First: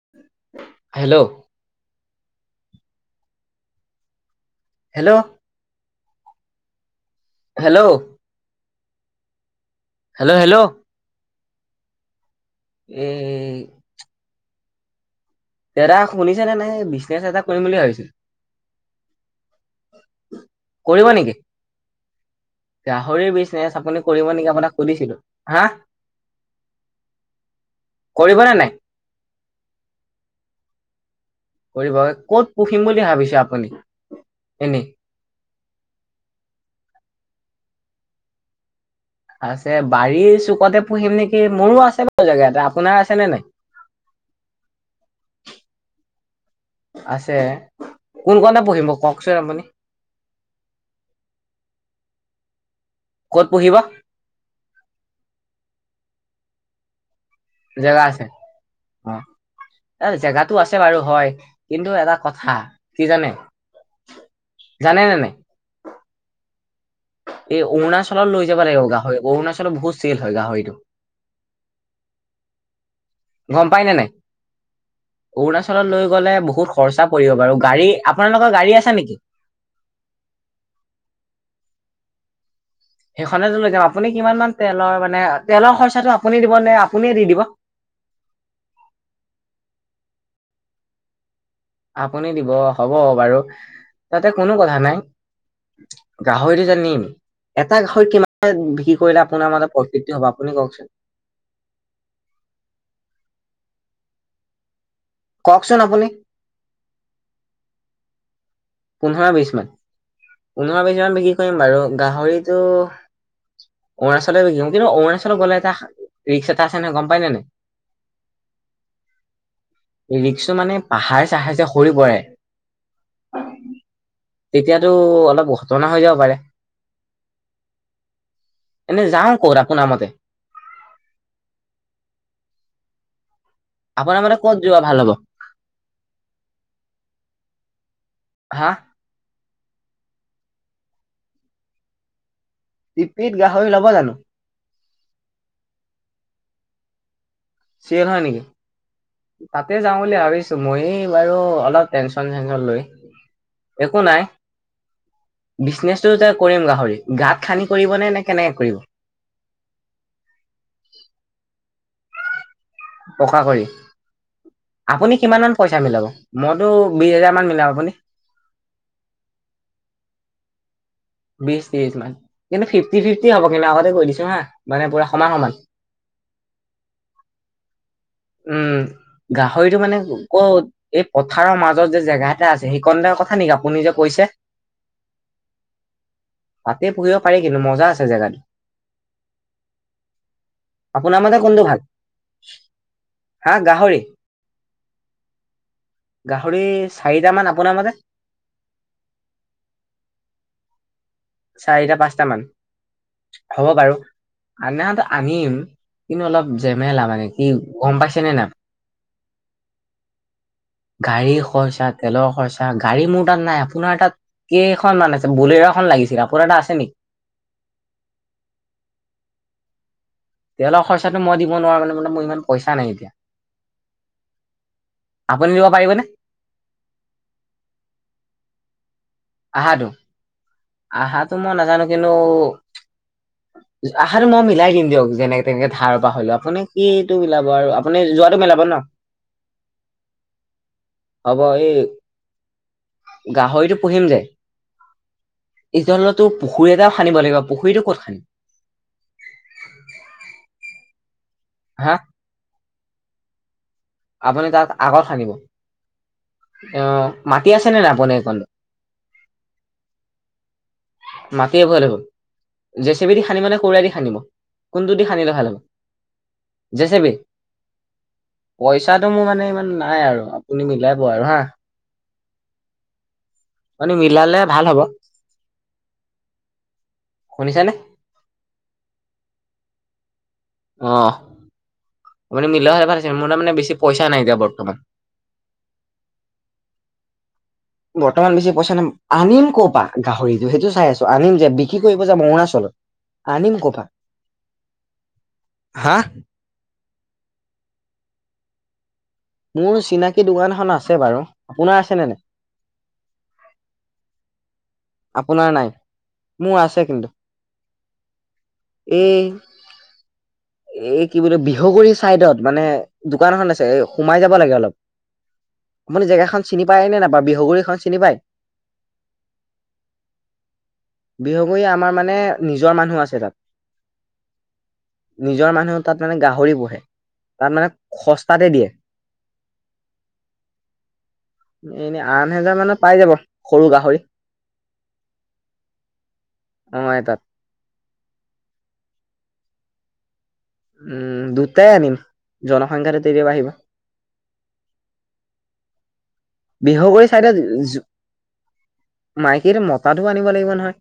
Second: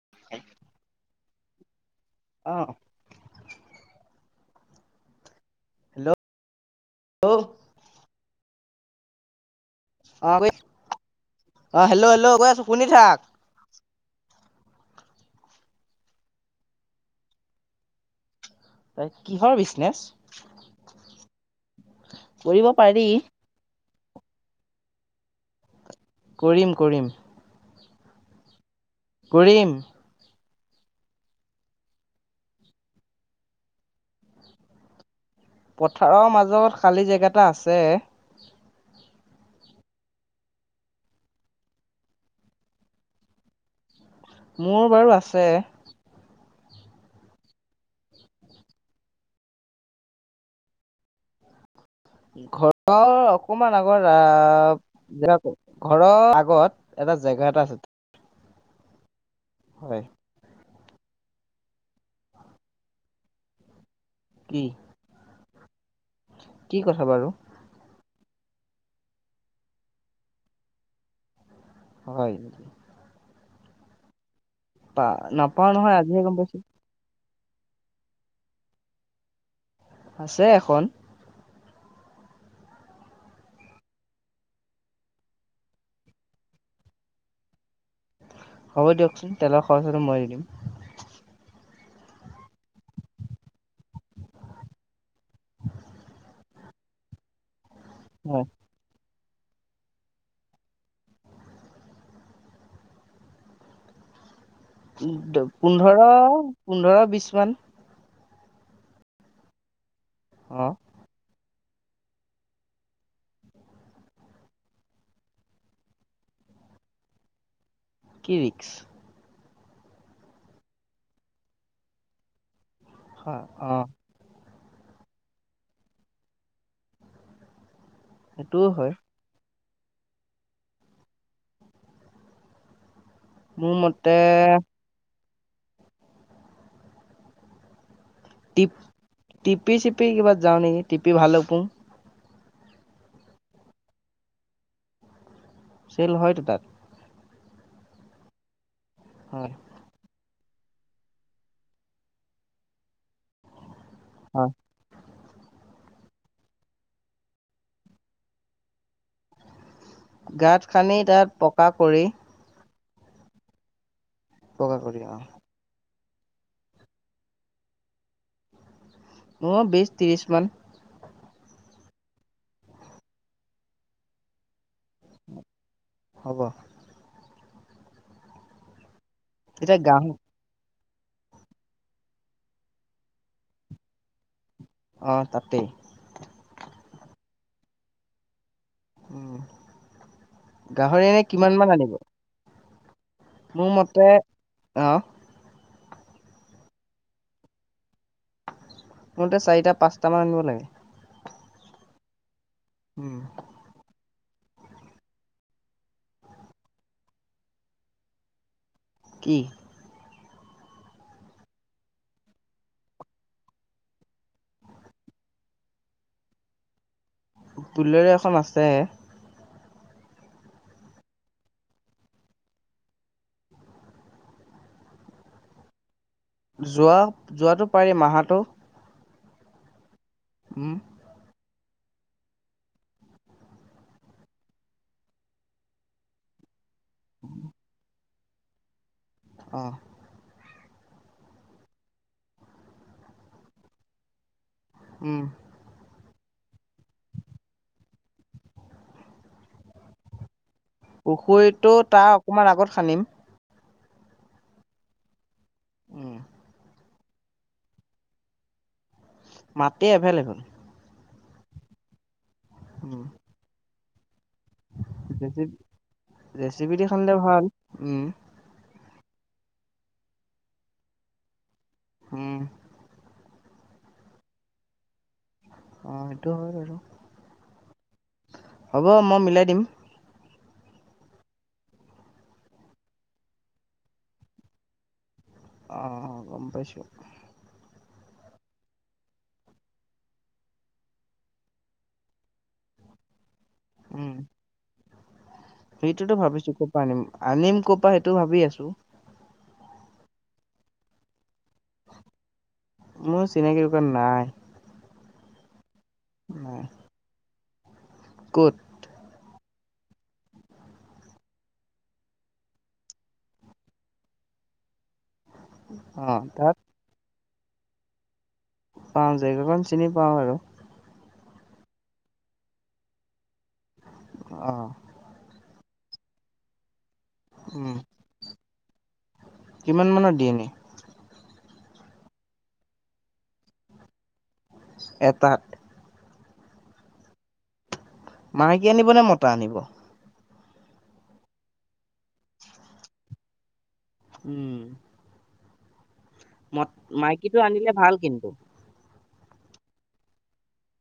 [unintelligible] Hello. অ'। Hello. হে, ল্ল'। Hello. অ' হেল্ল' [unintelligible] অ' হেল্ল', হেল্ল', কৈ আছো। শুনি থাক উম। দাদা শুনিছেনে নাই বিজনেছ এটা কৰিম বুলি ভাবিছো। [unintelligible] কিহৰ বিজনেছ। গাহৰি বিজনেচ আপুনি কৰিব নেকি আপোনাক সুধিছিলো, হা? কৰিম কৰিম। কৰিবনে নাই। কৰিম। কৰিব ক'ত পুহিম বুলি ভাবিছে আপুনি এনেই। পথাৰৰ মাজত খালী জেগাটা আছে। আছে বাৰীৰ চুকতে পুহিম নেকি মোৰো আছে বাৰু জেগা এটা আপোনাৰ আছে নে নাই। মোৰ বাৰু আছে। আছে কোন কতে পুহিব কওকচোন আপুনি। ঘৰৰ ক'ত পুহিব অকমান আগৰ য ঘৰৰ আগত এটা জেগা জেগা আছে হয় অ' জেগাত আছে বাৰু হয় কিন্তু এটা কথা কি জানে। কি? জানে নে নাই? কি কথা বাৰু। এই অৰুণাচলত লৈ যাব লাগিব গাহৰি অৰুণাচলত বহুত চেল হয় গাহৰিটো। হয়। গম পাই নে নাই পা নাপাও অৰুণাচলত নহয় লৈ আজিহে গ'লে গম পাইছো বহুত খৰচা পৰিব বাৰু গাড়ী আপোনালোকৰ গাড়ী আছে নেকি? আছে এখন। সেইখনেতো লৈ যাম আপুনি কিমান মান তেলৰ মানে তেলৰ খৰচাটো আপুনি দিব নে আপুনিয়ে দি দিব। হ'ব দিয়কচোন তেলৰ খৰচাটো মই দি দিম। আপুনি দিব হ'ব বাৰু তাতে কোনো কথা নাই। গাহৰিটো যে নিম এটা গাহৰি হয় কিমান বিক্ৰী কৰিলে আপোনাৰ মানে প্ৰফিটটো হব আপুনি কওকচোন। কওকচোন পোন্ধৰ আপুনি পোন্ধৰ বিশ মান। পোন্ধৰ বিশ মান অ পোন্ধৰ বিশ মান বিক্ৰী কৰিম বাৰু গাহৰিটো অৰুণাচললৈ গিম কিন্তু অৰুণাচল গলে এটা ৰিক্স এটা আছে নহয় গম পাই নাই। কি ৰিক্স? ৰিক্সটো মানে পাহাৰ চাহাৰ যে সৰি পৰে। হয় অ'। তেতিয়াতো অলপ ঘটনা হৈ যাব পাৰে। সেইটোও হয় এনেই যাওঁ কত আপোনাৰ মতে আপোনাৰ মতে কত যোৱা ভাল হব। টিপ হা টিপি চিপি কিবা যাওঁ নেকি টিপি ভাল পো টিপিত গাহৰি ল'ব জানো। চেল হয়তো তাত। চেল হয় নেকি হয় ত যাওঁ বুলি ভাবিছো মই বাৰু অলপ টেনচন চেনচন লৈ একো নাই। হয় বিজনেচটো যে কৰিম গাহৰি গাঁত খানদি কৰিব নে নে কেনেকে কৰিব? গাঁত খান্দি তাত পকা কৰি পকা কৰি, পকা কৰি অ আপুনি কিমান মান পইচা মিলাব? মইতো বিশ হেজাৰ মান মিলাম, আপুনি? [unintelligible] বিছ ত্ৰিছ মান। বিশ ত্ৰিশ মান কিন্তু ফিফটি, ফিফটি হ'ব কিন্তু আগতে কৈ দিছোঁ হা মানে পুৰা সমান, সমান। হ'ব। উম, এতিয়া গাহৰিটো মানে গাহৰি আকৌ এই পথাৰৰ মাজত যে জেগা এটা আছে সেইকনৰ কথা নেকি আপুনি যে কৈছে? অ', তাতেই। তাতেই পুহিব পাৰি কিন্তু মজা আছে জেগাটো। উম, গাহৰি আপোনাৰ এনে মতে কিমান কোনটো মান আনিব? [inaudible] মোৰ মতে, অ' গাহৰি চাৰিটামান, আপোনাৰ মতে? মোৰ মতে চাৰিটা পাঁচটামান আনিব লাগে। চাৰিটা পাঁচটা মান? উম। হ'ব বাৰু। আনাত আনিম কিন্তু অলপ জেমেলা মানে কি গম পাইছে নে নাই! কি? গাড়ী খৰচা, তেলৰ খৰচা, গাড়ী মোৰ তাত নাই। আপোনাৰ তাত কেইখন মান আছে, ব'লেৰোখন লাগিছিল আপোনাৰ তাত আছে নেকি? বুলেৰো এখন আছে। তেলৰ খৰচাটো মই দিব নোৱাৰো [unintelligible] মানে মোৰ ইমান পইচা নাই এতিয়া। আপুনি দিব পাৰিবনে? যোৱা, যোৱাটো পাৰিম আহাটো? আহাটো? উম। আহাটো মই নাজানো, কিন্তু অ', আহাটো মই মিলাই দিম দিয়ক, যেনে তেনে ধাৰৰ পৰা হ'লেও আপুনি এইটো মিলাব আৰু আপুনি যোৱাটো মিলাব ন! অ'। হ'ব এই গাহৰিটো পুহিম যে উম। [unintelligible] পুখুৰী এটাও খান্দিব লাগিব, পুখুৰীতো ক'ত খানিম? পুখুৰীটো হা তাৰ অকমান আগত খানিম। আপুনি তাত আগত খান্দিব! উম। অ', মাটি আছেনে নাই আপুনি এইকণ? মাটি এভেইলেবল। মাটি এভেলেবেল, জে চি বি দি খানিব নে, কোৰে দি খানিব? কোনটো দি জে খানিলে ভাল চি- হ'ব জেচিপি দি জে চি বি খানিলে ভাল, উম। পইচাটো মোৰ মানে ইমান নাই আৰু আপুনি মিলাইব আৰু হা। উম। মানে মিলালে ভাল হ'ব। অ', সেইটো হয়, বাৰু শুনিছেনে হ'ব মই মিলাই দিম। অ', আপুনি মিলোৱা হয়, ভাল আছিল, মোৰ [unintelligible] মানে বেছি পইচা নাই এতিয়া বৰ্তমান। অ', অ', গম পাইছোঁ। বৰ্তমান বেছি পইচা নাই। আনিম ক'ৰপা গাহৰিটো সেইটো চাই আছোঁ, আনিম যে বিক্ৰী কৰিব যাম অৰুণাচলত! আনিম ক'ৰ পৰা? উম, হা? সেইটোতো ভাবিছোঁ খুব আম আনিম ক'ৰ পৰা সেইটো ভাবি আছোঁ। মোৰ চিনাকী দোকান এখন আছে বাৰু। আপোনাৰ আছে নে নাই? মোৰ চিনাকি দোকান নাই। আপোনাৰ নাই মোৰ নাই। আছে কিন্তু। ক'ত? এই এই কি বুলে বিহগুৰি চাইদত মানে দোকান এখন আছে এ সোমাই যাব লাগে অলপ। আপুনি অ' জেগাখন তাত চিনি পায় নে নাপায় বিহগুৰিখন চিনি পায়। পাওঁ, জেগাখন চিনি পাওঁ বাৰু। বিহগুৰি আমাৰ মানে নিজৰ মানুহ আছে তাত। অ'। নিজৰ মানুহে তাত মানে গাহৰি পুহে। তাত মানে উম, সস্তাতে দিয়ে। কিমান মানত দিয়ে এনে? এনে আঠ হেজাৰ মানত পাই যাব, সৰু গাহৰি। এটাত। অ' এটাত। মাইকী আনিবনে মতা আনিব। উম, দুটাই আনিম জনসংখ্যাটো তেতিয়া বাঢ়িব। উম। মত বিহগুৰি চাইদত মাইকীটো আনিলে যো, ভাল কিন্তু। মাইকী মতাতো আনিব লাগিব নহয়।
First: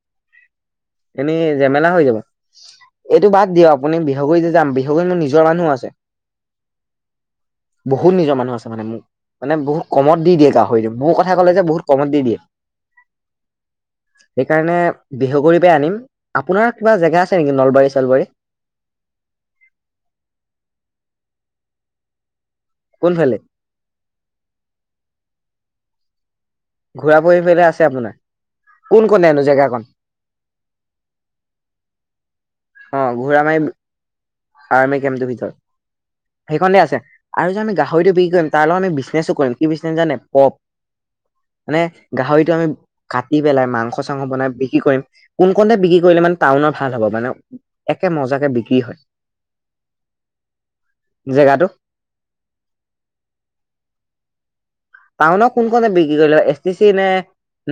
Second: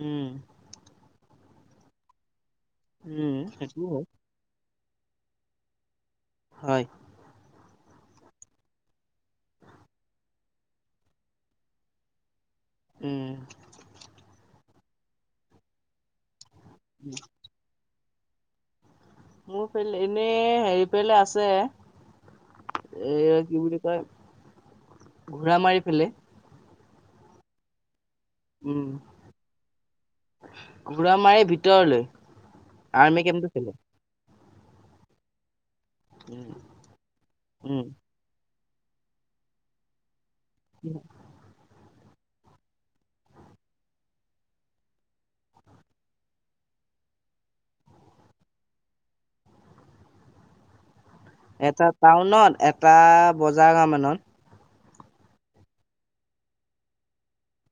উম। এনেই ঝোমেলা হৈ যাব, এইটো উম, বাদ দিয়ক সেইটো আপুনি হয়। বিহগুৰি যে যাম বি মোৰ নিজৰ মানুহ আছে। হয়। বহুত নিজৰ মানুহ আছে মো মানে বহুত কমত দি দিয়ে গাহৰিটো মোৰ কথা ক'লে যে বহুত কমত দি দিয়ে। উম। সেইকাৰণে বিহু গুৰি পাই আনিম, আপোনাৰ কিবা জেগা আছে নেকি নলবাৰী চলবাৰী। মোৰ ফেলে এনেই হেৰি ফেলে আছে, এ কোনফালে কি বুলি [unintelligible] ঘোৰা মাৰি ফেলে। ঘূৰা ফহি পেলাই আছে আপোনাৰ। উম, কোন কনেনো জেগাকন ঘোৰা মাৰি ভিতৰলৈ। অ, আৰ্মি ঘোৰা কেমটো মাৰি ফালে। আৰ্মি কেম্পটোৰ ভিতৰত, উম সেইখনতে আছে আৰু যে আমি উম গাহৰিটো বিক্ৰী কৰিম তাৰ লগত আমি বিজনেছো কৰিম কি বিজনেছ জানে পপ। [unintelligible] মানে গাহৰিটো আমি কাটি পেলাই মাংস চাংস বনাই বিক্ৰী কৰিম। কোন কণে বিক্ৰী কৰিলে মানে টাউনৰ ভাল হ'ব মানে, একে মজাকে বিক্ৰী হয়। জেগাটো এটা টাউনত এটা বজাৰ মান মানত। টাউনত কোন কণে বিক্ৰী কৰিলে এছ টি চি নে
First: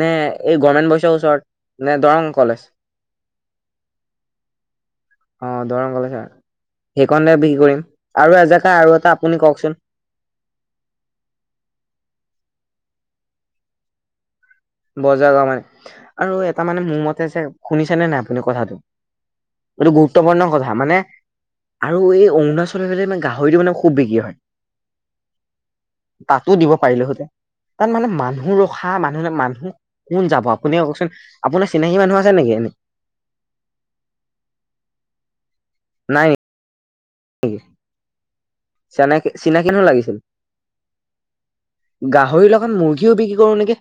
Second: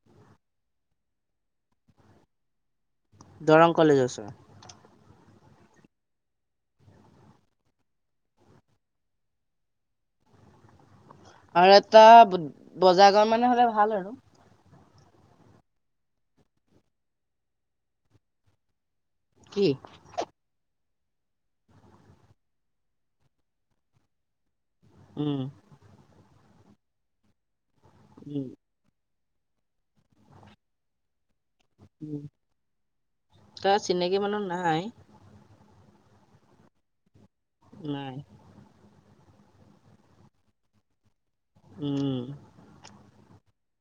নে এই গভমেণ্ট পইচাৰ ওচৰত, নে দৰং কলেজ। দৰং কলেজৰ ওচৰত। অ', দৰং কলেজ। সেইকণতে বিক্ৰী কৰিম, আৰু এজেগা আৰু এটা আপুনি কওঁকচোন। আৰু এটা বজাৰ গড় মানে হ'লে ভাল আৰু। বজাৰ গাওঁ মানে, আৰু এটা মানে মোৰ মতে যে শুনিছেনে নাই আপুনি কথাটো। কি এইটো গুৰত্বপূৰ্ণ কথা মানে আৰু এই অৰুণাচল মানে গাহৰিটো মানে খুব বিক্ৰী হয়। উম। তাতো দিব পাৰিলো হঁতে, তাত মানে উম মানুহ ৰখা মানুহে মান কোন যাব আপুনি কওঁকচোন আপোনাৰ চিনাকী উম মানুহ আছে নেকি এনে তাৰ চিনাকি মানুহ নাই। নাই [unintelligible] নাই। চানেকি চিনাকি জেন লাগিছিল, উম গাহৰি লগ এখন মুৰ্গীও বিক্ৰী কৰো নেকি।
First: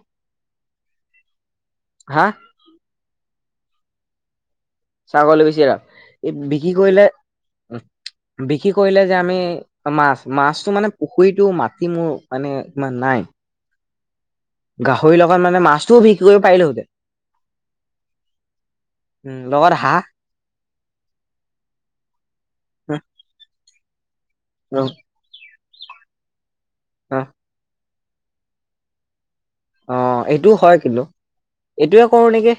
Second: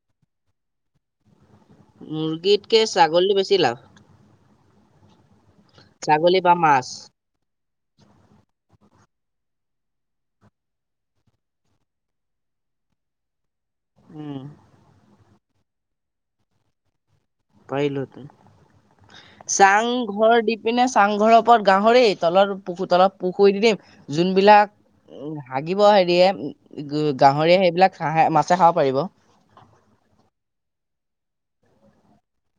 হা মুৰ্গীতকৈ ছাগলী বেছি লাভ। ছাগলী বেছি লাভ, ছাগলী বা বিক্ৰী মাছ কৰিলে, বিক্ৰী কৰিলে যে আমি মাছ মাছটো মানে পুখুৰীটো মাটি মোৰ মানে ইমান নাই। উম। গাহৰিৰ লগত মানে মাছটোও বিক্ৰী কৰিব পাৰিলোহতে। পাৰিলো হেতে উম লগত হাঁহ চাংঘৰ দি পিনে চাংঘৰৰ ওপৰত গাহৰি। তলত পুুৰ তলত পুখুৰী দিম যোনবিলাক উ হাগিব হেৰিয়ে গাহৰিয়ে সেইবিলাক মাছে খাব পাৰিব। অ' এইটোও হয় কিন্তু এইটোয়ে কৰো নেকি।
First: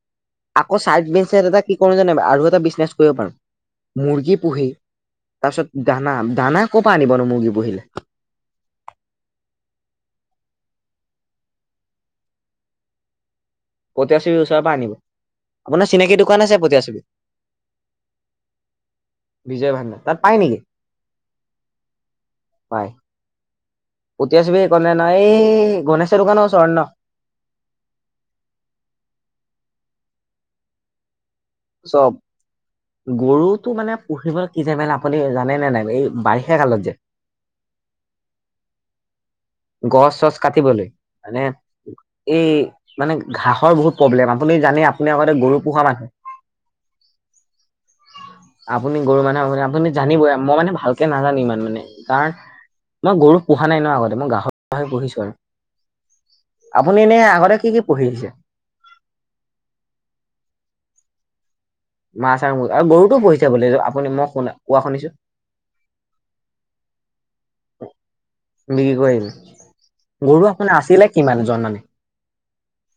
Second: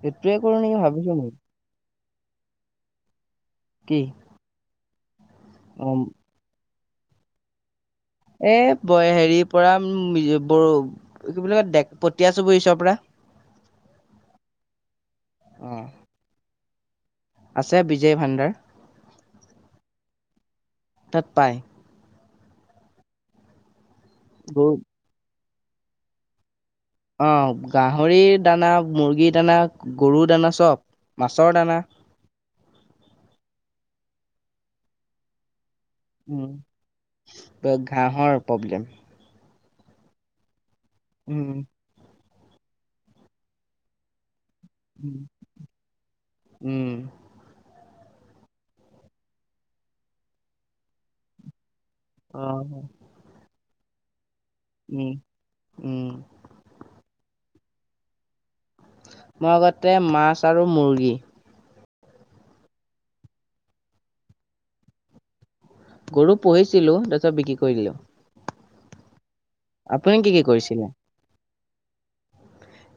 সেইটোৱে কৰো আকৌ নেকি চাইড ভাবিছো মই বেঞ্চ এ কি কৰো জান আৰু এটা বিজনেছ কৰিব কি পাৰো মুৰ্গী পুহি তাৰপিছত উম দানা দানা ক'ৰ পৰা আনিবনো মুৰ্গী পুহিলে? এ ব হেৰিৰ পৰা বৰু কি বুলি কয় [unintelligible] পৰা পটীয়াছবিৰ ওচৰৰ পৰা আনিব অ আপোনাৰ চিনাকি দোকান আছে পটীয়াছবি আছে বিজয় ভাণ্ডাৰ। বিজয় ভাণ্ডাৰ তাত পায় নেকি। তাত পায়। পাই। [unintelligible] গৰু ন এই গণেশৰ দোকান ওচৰত ন। অ' গাহৰিৰ দানা মুৰ্গীৰ দানা গৰু দানা চব মাছৰ দানা। গৰুটো মানে পুহিবলৈ কি যে মান আপুনি জানে নে নাই এই উ বাৰিষা কালত যে ঘাঁহৰ প্ৰব্লেম। গছ চছ কাটিবলৈ মানে উম এই মানে ঘাঁহৰ বহুত প্ৰব্লেম আপুনি জানে আপুনি আগতে গৰু পোহা মানুহ। উম আপুনি গৰু মানুহ আপুনি জানিবই মই মানে ভালকে নাজানো ইমান মানে। কাৰণ অ মই গৰুক পোহা নাই ন আগতে মই গাহৰি উম, পুহিছো আৰু। উম, আপুনি এনেই আগতে কি কি পঢ়িছে? মই আগতে মাছ আৰু মুৰ্গী। মাছ আৰু ম আৰু গৰুটো পুহিছে বুলি আপুনি মই শুনা কোৱা শুনিছো। গৰু পুহিছিলো তাৰ পিছত বিক্ৰী কৰি দিলো। বিক্ৰী কৰিম আপুনি কি কি গৰু আপোনাৰ কৰিছিলে? আছিলে কিমানজন মানে।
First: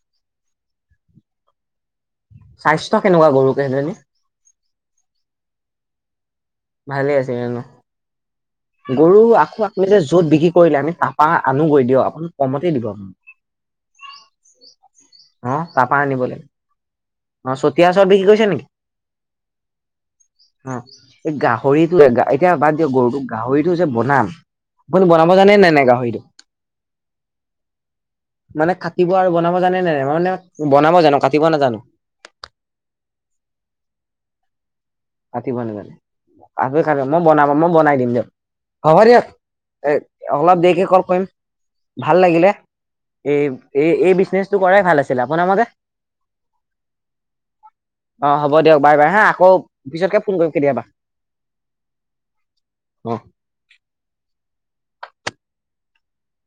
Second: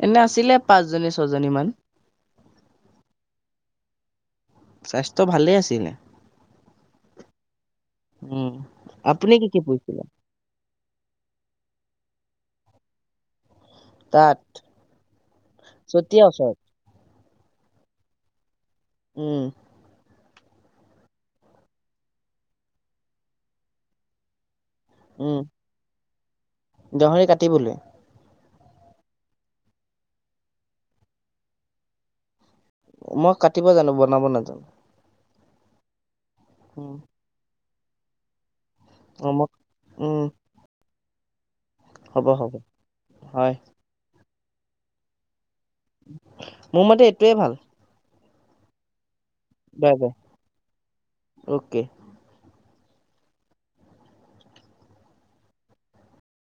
এনে আছিলে পাঁচজনী ছজনীমান। স্বাস্থ্য কেনেকুৱা গৰুকেইজনীৰ স্বাস্থ্য ভালেই আছিলে। ভালে আছে জানো উম, গৰু আপুনি কি আকৌ কি আকু যে পুহিছিলে? য'ত বিক্ৰী কৰিলে আমি তাপ পাহ আনোগৈ দিয়ক অকণ কমতে দিব। তাত অ' তাপা চতিয়া আনিবলে। ওচৰত, অ' চতিয়া চৰ বিকি কৰিছে নিকি উম। অ'। এই গাহৰিটোোৱ এতিয়া বাদ দিয়ক গৰুটো গাহৰিটো যে বনাম আপুনি বনাব জানে নে নাই গাহৰিটো? দহৰি কাটিবলৈ? মানে কাটিব আৰু বনাব জানেনে নাই? মই মানে বনাব জানো কাটিব নাজানো। মই কাটিব জানো, বনাব নাজানো। কাটিব নাজানে। উম, আৰই মই বনাবা, মই বনাই দিম দিয়ক। হ'ব দিয়ক। অ' মই এ, উম, অলপ দেৰিকে কল কৰিম। ভাল হ'ব লাগিলে। হ'ব এই হয়, এই এই বিজনেচটো কৰাই ভাল আছিলে। আপোনাৰ মতে? মোৰ মতে এইটোৱে ভাল। অ' হ'ব দিয়ক বাই বাই হা, আকৌ বাই বাই, পিছতকে ফোন কৰিম কেতিয়াবা। অ'কে। অ'।